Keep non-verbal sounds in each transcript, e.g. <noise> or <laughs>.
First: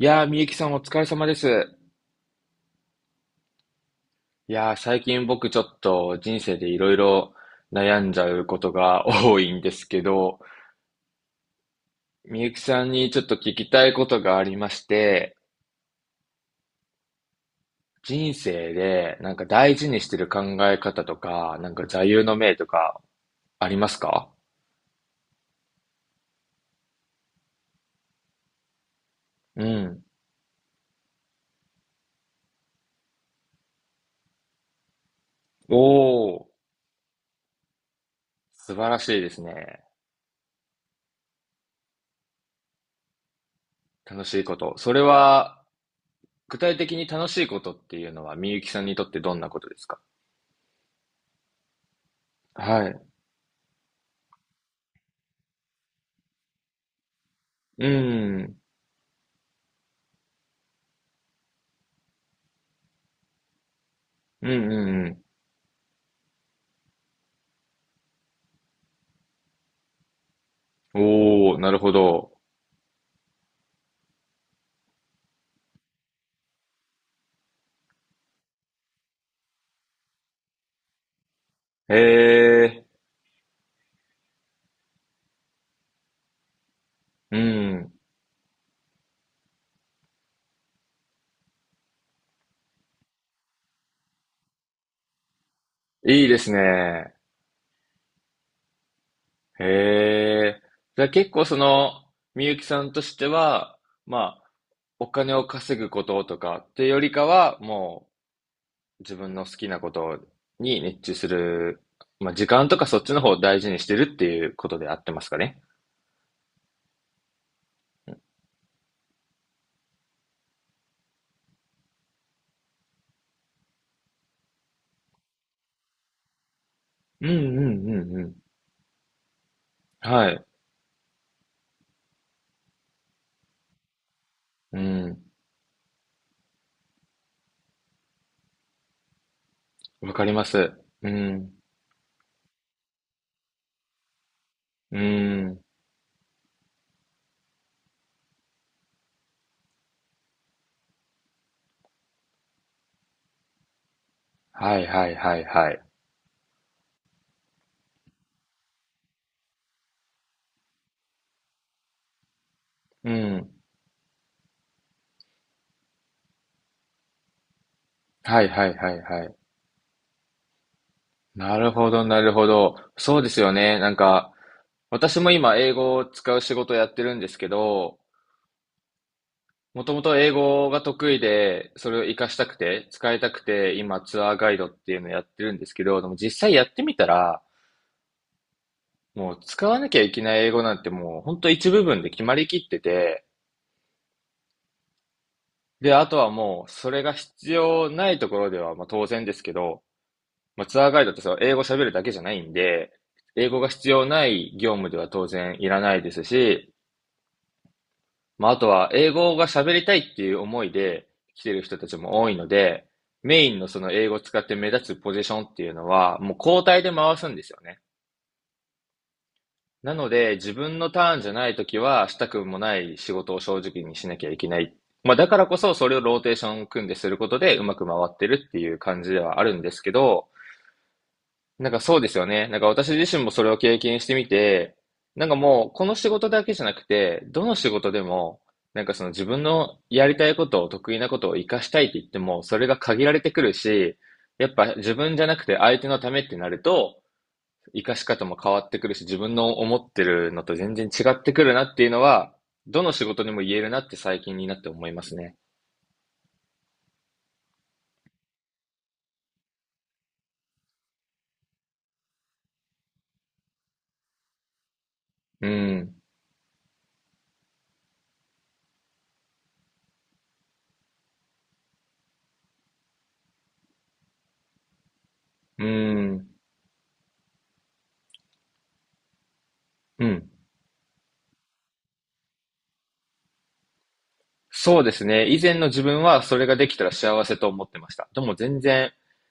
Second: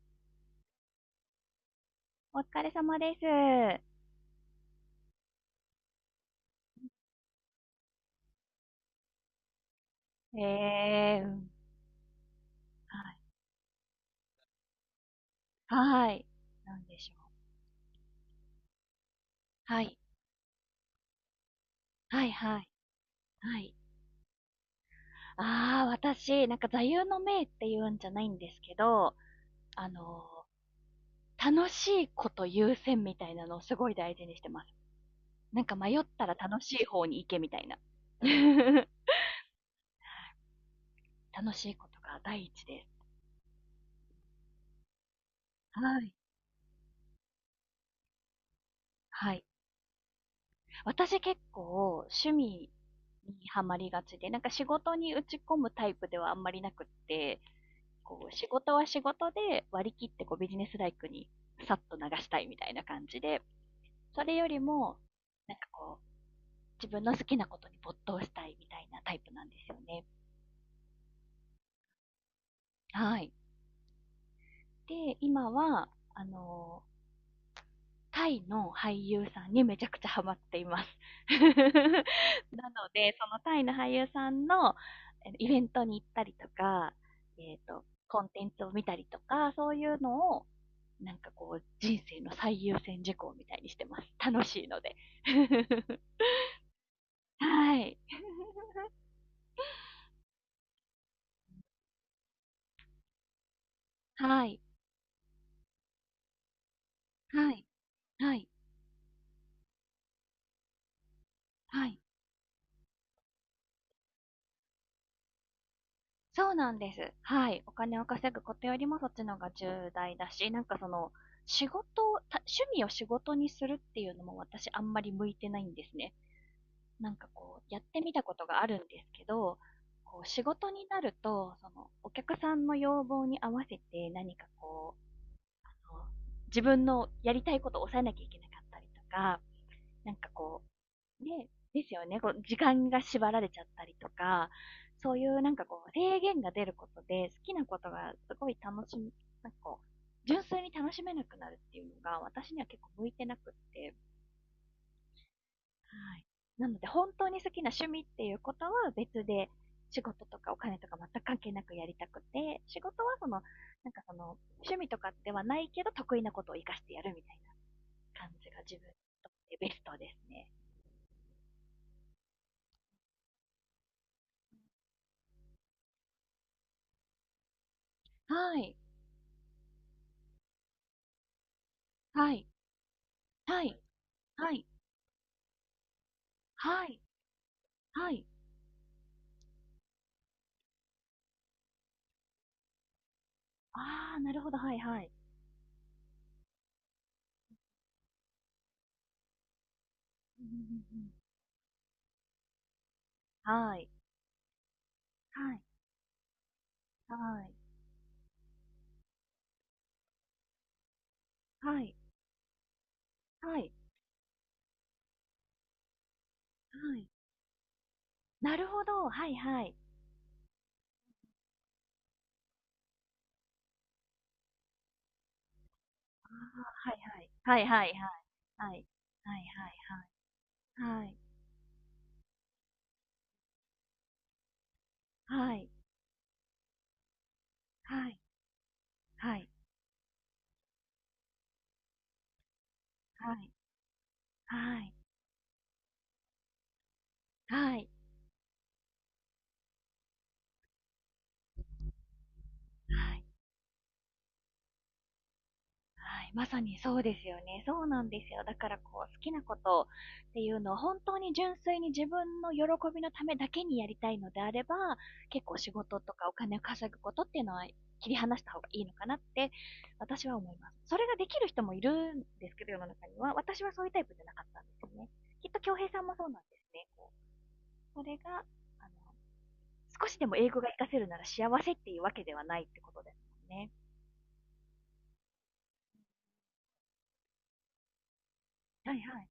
いやー、みゆきさんお疲れ様です。お疲れ様です。いやー、最近僕ちょっと人生でいろいろ悩んじゃうことが多いんですけど、うん。みゆきさんはにちい。ょっと聞きたいことがありまして、はい。なんでしょう。人生でなんか大は事い。にしてる考え方とか、なんか座右はいの銘はとい。かはあい。りますか？ああ、私、なんか座右の銘って言うんじゃないんですけど、うあん。の楽しいこと優先みたいなのをすごい大事にしてます。なんか迷ったらおー、楽しい方に行けみたいな。素 <laughs> 晴らしいですね。楽しいことが第一です。楽しいこと。それは、はい。具体的に楽しいことっていうのはみゆきさんにとってはどんい。なことですか？私結構趣味はい。にハマりがちで、なんか仕事に打ち込むタイプではあんまりなくって、うこう仕ん。事は仕事で割り切ってこうビジネスライクにさっと流したいみたいな感じで、それようりんも、うん。なんかこう、自分の好きなことに没頭したいみたいなタイプなんですよね。おお、なるほど。はい。で、今は、あのタイの俳優さんにめちゃくちゃハマっています。へ <laughs> なえ、ので、そのタイの俳優さんのイベントに行ったりとか、うん。コンテンツを見たりとか、そういうのを、なんかこう、人生の最優先事項みたいにしてます。楽しいので。<laughs> いいですね。はい。<laughs> へえ。じゃあ結構その、みゆきさんとしては、まあ、はい。お金を稼ぐこととかってよりかはは、い。もはい。う自分の好きなことに熱中する、はい。まあ時間とかそっちの方を大事にしてるっていうことであってますかね。そうなんです。はい。お金を稼ぐことよりもそっちの方が重大だし、なんかその、仕事を、た趣味を仕事にするっていうのも私あんまり向いてないんですね。なんうかんこうう、やっんてうんみうたこん。とがあるんですけど、こう、は仕い。事になると、その、お客さんの要望に合わせて何かうこん。う、自分のやりたいことを抑えなきゃいけなかったりとか、なわんかかりまこす。うう、ね、ん。ですよね。こう、時間が縛られちゃったりとか、うそういうなんん。かこう、制限が出ることで、好きなことがすごい楽しみ、なんかこう、純粋に楽しめなくなるっていうのが、私には結構向いてなくって、はいはいはいはい。はい。なので、本当に好きな趣味っていうことは別で、仕事とかお金とか全く関係なくやりたくて、仕事うはその、ん。なんかその、趣味とかではないけど、得意なことを活かしてやるみたいな感はいじがはい自分はにいはとっい。てベストですね。なるほど、なるほど。そうですよね。なんか、私も今、英語を使う仕事をやってるんですけど、はい。もともと英語が得意で、それを活かはしたい。くて、使いたくはて、い。今、ツアーガはイい。ドっていうのをやってるんですけど、でも実際やってはみい、たら、はい。もう使わなきゃいけない英語なんてもう、本当一部分で決まりきってて、ああ、なるほど、はいはい。で、あとはもう、それが必要ないところでは、まあ当然ですけど、まあツアーガイドってそう、英語喋るだけじゃないんで、英語が必要ない業務では当然いらないですし、まあ、あとは、英語が喋りたいっていう思いで来てる人たちも多いので、メインのその英語を使って目立つポジションっていうのは、もう交代で回すんですよね。なので、自分のターンじゃないときは、したくもない仕事を正直にしなきゃいけない。まあ、だからこそ、それをローテーション組んはでいすることで、はういまはくい。回ってるっていはうい。感じではあるんはですけいど、はいはい。はい。なんかそうですよね。なんか私自身もそれを経験してみて、なんかはもうい。この仕事だけじゃなくて、どの仕事でも、なんかその自分のやりたいことを得意なことを活かしたいって言っても、それが限られてはくい。るし、やっぱは自い。分じゃなくて相手のためってなると、は活い。かし方も変わってくるし、自分の思ってるのと全然違ってくるなっていうのは、どの仕は事い。にも言えるなって最近になって思いますね。はい、まさにそうですよね。そうなんですよ。だからこう、好きなことっていうのを本当に純粋に自分の喜びのためだけにやりたいのであれば、結う構仕事ん、とかお金を稼ぐことっていうのは切り離した方がいいのかなって私は思います。それができる人もいるんですけど、世の中には。私はそういうタイプじゃなかったんですよね。きっとう京平さんもそうん、なんですね。こうそれが、あの、う少しでん。も英語が活かせるなら幸せっていうわけではないってことですもんね。そうですね。以前の自分はそれができたら幸せと思ってました。でも全然はいはい。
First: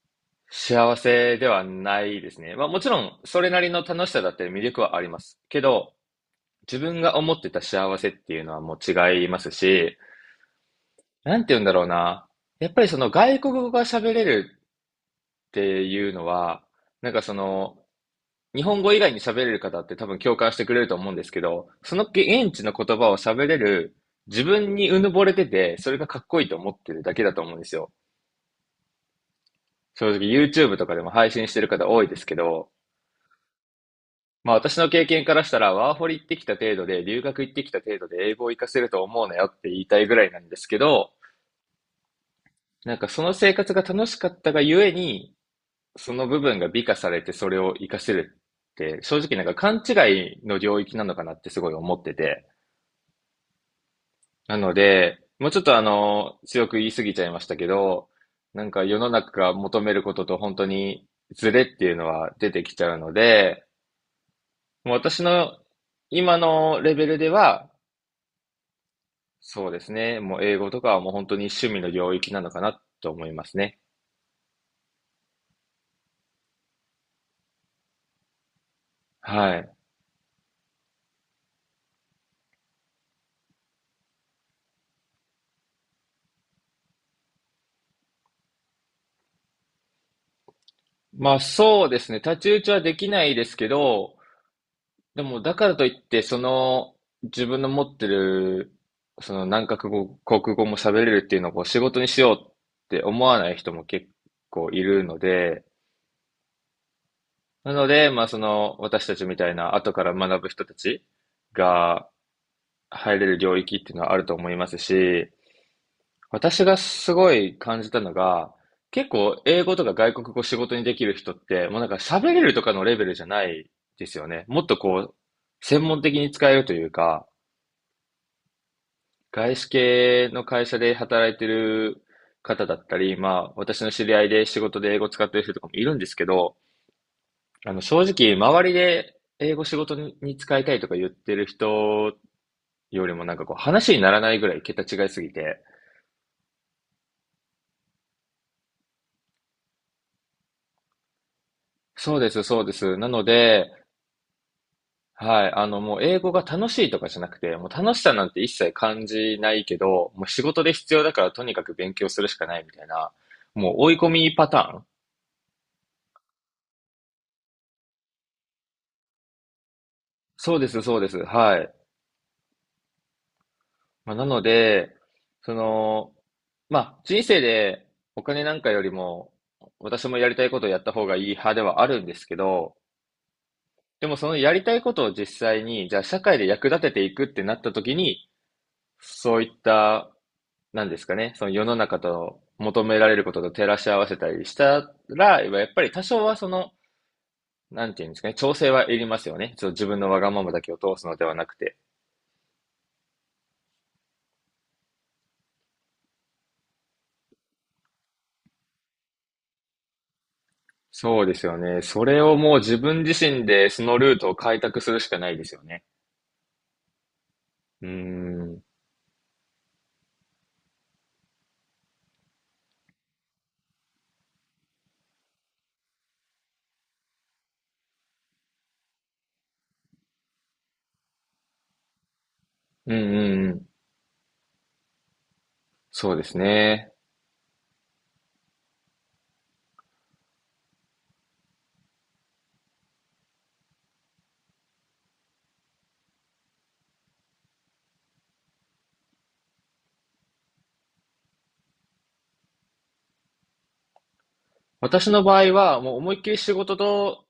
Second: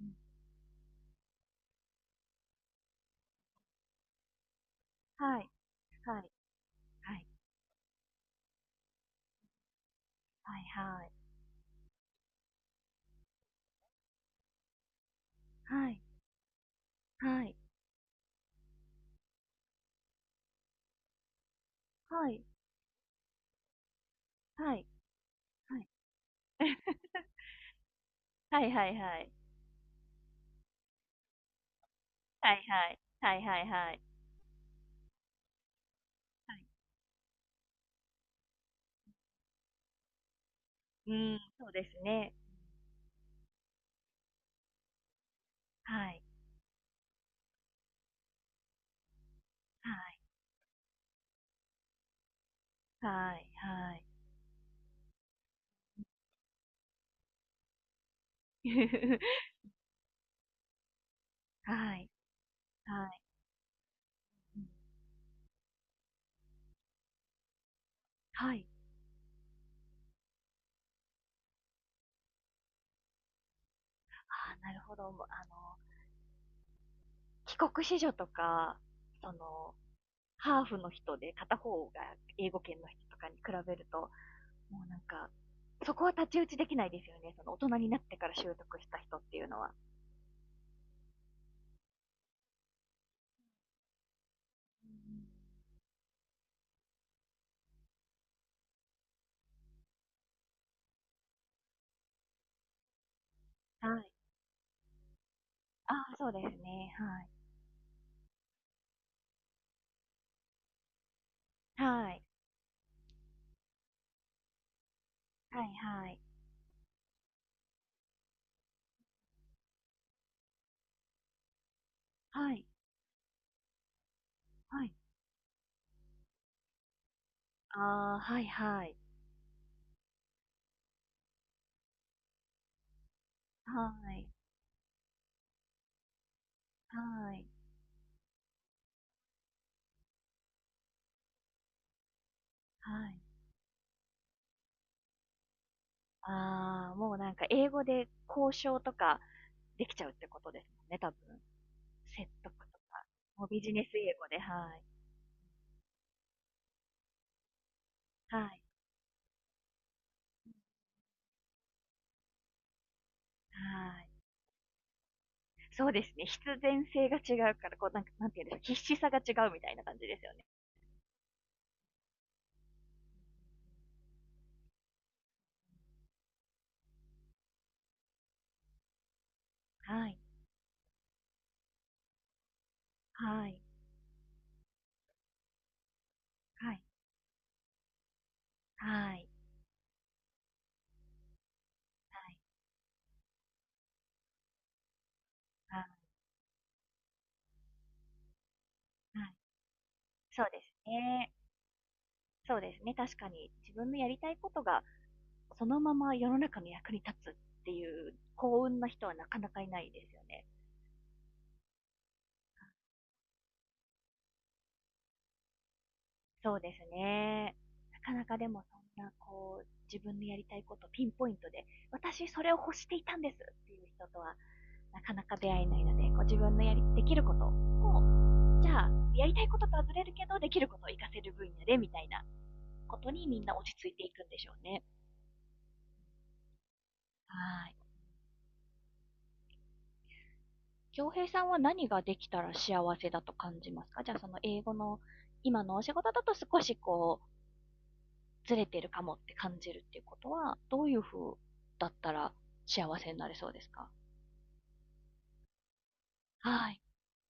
うんうん、幸せではないですね。まあもちろんそれなりの楽しさだって魅力はあります。はい、けど、はい、自分はがい。思ってた幸せっていうのはもう違いますし、はいはい。なんて言うんだろうな。やっぱりその外国語が喋れるってはい。いうのは、なんかそはい。の、日本語以外に喋れる方って多分共感してくれると思うんですけど、そのはい。現地の言葉を喋れる自分はい。にうぬぼれてて、はい。それがかっこいいと思ってるだ <laughs> けだと思うんですよ。はいはいはい。正直 YouTube とかでも配信してる方多いですけはいど、はい。はいはいはい。まあ私の経験からしたら、ワーホリ行ってきたはい。程度で、留学行ってきた程度で英語を活かせると思うなよって言いたいぐらいなんですけど、うーん、そうですね。なんかその生活が楽しかったがゆえに、はそい。の部分が美化されてそれを活かせるって、正直なんか勘はい。違いの領域なのかなってすごい思ってて。はい。はい。なので、もうちょっと強く言い過ぎちゃいましたけど、なんか世の中が <laughs> 求めることと本当にズレっていうはのい。は出てきちゃうはのい。で、うん。もう私の今のレベルでは、はい。そうですね。もう英語とかはもう本当に趣味の領域なのかなと思いますね。ああ、なるほど。もう、帰国子女とか、そはの、い。ハーフの人で片方が英語圏の人とかに比べると、もうなんか、そこは太刀打ちできないですよね。その大人になってから習得した人っていうのは。まあそうですね。太刀打ちはできないですけど、でもだからといって、その自分の持ってる、その何カ国語、国語も喋れるっていうのをこう仕事にしようって思わない人もは結い。構いるので、ああ、そうですね。はなので、まあその私たちみたいな後から学ぶ人たちい。がはい。入れる領域っていうのはあると思いますし、はいはい。私がすごい感じたのが、結構英語とか外国語仕事にできる人って、もうなんか喋れはるとい。かのレベルじゃないですよね。もっとはい。こう、専門的に使えるというか、ああ、はいはい。外資系の会社で働いてる方だったり、まあ私はの知り合い。いで仕事で英語使ってる人とかもいるんですけど、はい。あの正直周りで英語仕事に使いたいとか言ってる人よはりい。もなんかこう話にならないぐらい桁違いすぎて、ああ、もうなんか英語で交渉とかできちゃうってことですもんね、多分。そう説です、得そうでとす。か。なのもうビで、ジネス英語で、はい。はい。もう英語が楽しいとかじゃなくて、もう楽しさなんはて一い。切感じないけど、もう仕事で必要だからとにかく勉強するしかないみたいな、もう追いは込い。みパターン。そうですね。必然性が違うから、こう、なんか、なんていうんですか、必死さが違うみたいな感じですよね。そうです、そうです。はい。まあ、なので、その、まあ、人生でお金なんかよりも、私はもい。やりたいことをやった方がいい派ではあるんですけど、はい。でもそのやりたいことを実際に、じゃあ社会で役は立い。てていくってなった時に、はい。そういったなんですかね、その世の中はい。と求められることと照らし合わせたりしたら、やっはぱい。り多少はその、なんていうんですかね、調整はいりまはすい、よね。ちょっと自分のわがまそうまでだすけを通すのでね。はなくて。そうですね。確かに自分のやりたいことがそのまま世の中の役に立つっていう幸運な人はなかなかいないですよね。そうですよね。それをもう自分自身でそのルートを開拓するしかないですよね。そうですね。うーなかなかん。でうもんそんなこう、自分のやりたいことピンポイントで、私それを欲していたんですっていう人とはなかなか出会えないので、こう自分のやり、できることを、じゃあ、やりたいこととはずれるけど、できることを活かせる分野でみたいなうんことにみんうな落ん。ち着いていくんでしょうね。そうですね。はい。京平さんは何ができたら幸せだと感じますか？じゃあ、その英語の今のお仕事だと少しこうずれてるかもって感じるっていうことは、どういう風だったら幸せになれそうですか？私の場合は、もう思いっきり仕は事い。と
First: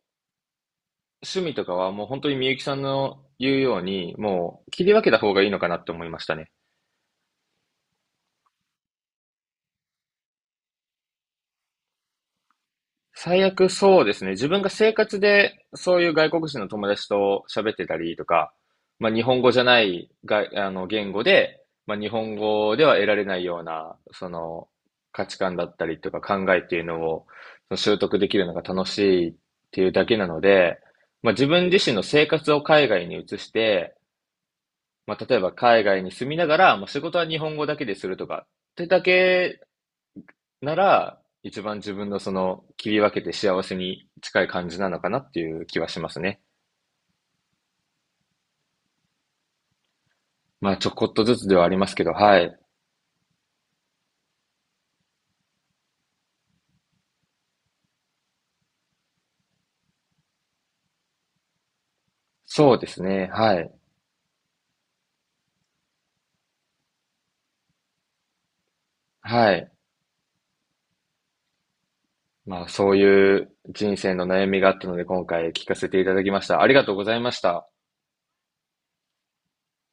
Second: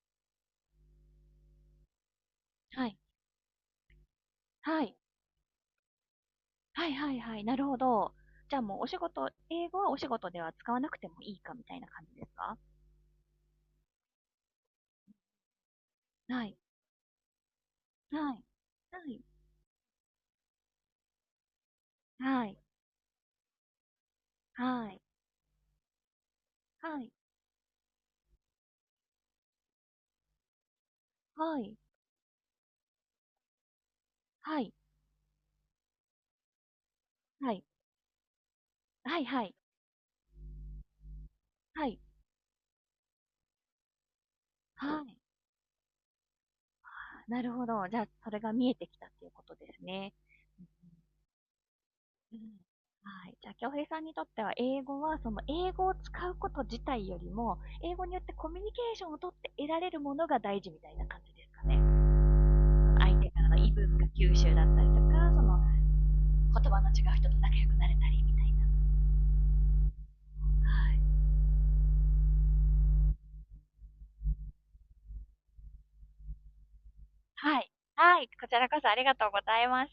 趣味とかはもう本当にみゆきさんはい。の言うように、もうは切りい。分けた方がいいのかなって思いましたね。はいはいはい。なるほど。じゃあもうお仕事、英語はお仕事では使わなくてもいいかみたいな感じですか？最悪そうですね。自分が生活でそういう外は国い。人の友達と喋ってたりとはい。か、はまあ、い。日本語じゃないが、あの言語で、まあ、日本はい。語では得られないような、その価値観だったりとか考えっていうのはい。をその習得できるのが楽しいっていうだけなので、まあ、自は分い。自身の生活を海外に移して、はい。まあ、例えば海外に住みながら、まあ、仕事は日は本語い。だけでするとかってだはい。はい。けなら、一番はい。自はい。分のその切り分けて幸せに近い感じなのはかい。なっていう気はしますね。なるほど。じゃあ、それが見えてきたっていうことですね。まあちょこっとずつではありますけど、うんうんうん。はい。はい。じゃあ、京平さんにとっては、英語は、その、英語を使うこと自体よりも、英語によってコミュニケーションをとって得られるものが大事みたいな感じですかね。そうです相ね。手からのはい。異文化吸収だったりとか、その、言葉の違う人と仲良くなれたりみたいな。はい。はい。まあそういう人生の悩みがあったので今回聞かせていただきました。ありがとうございましはた。い。はい。こちらこそありがとうございます。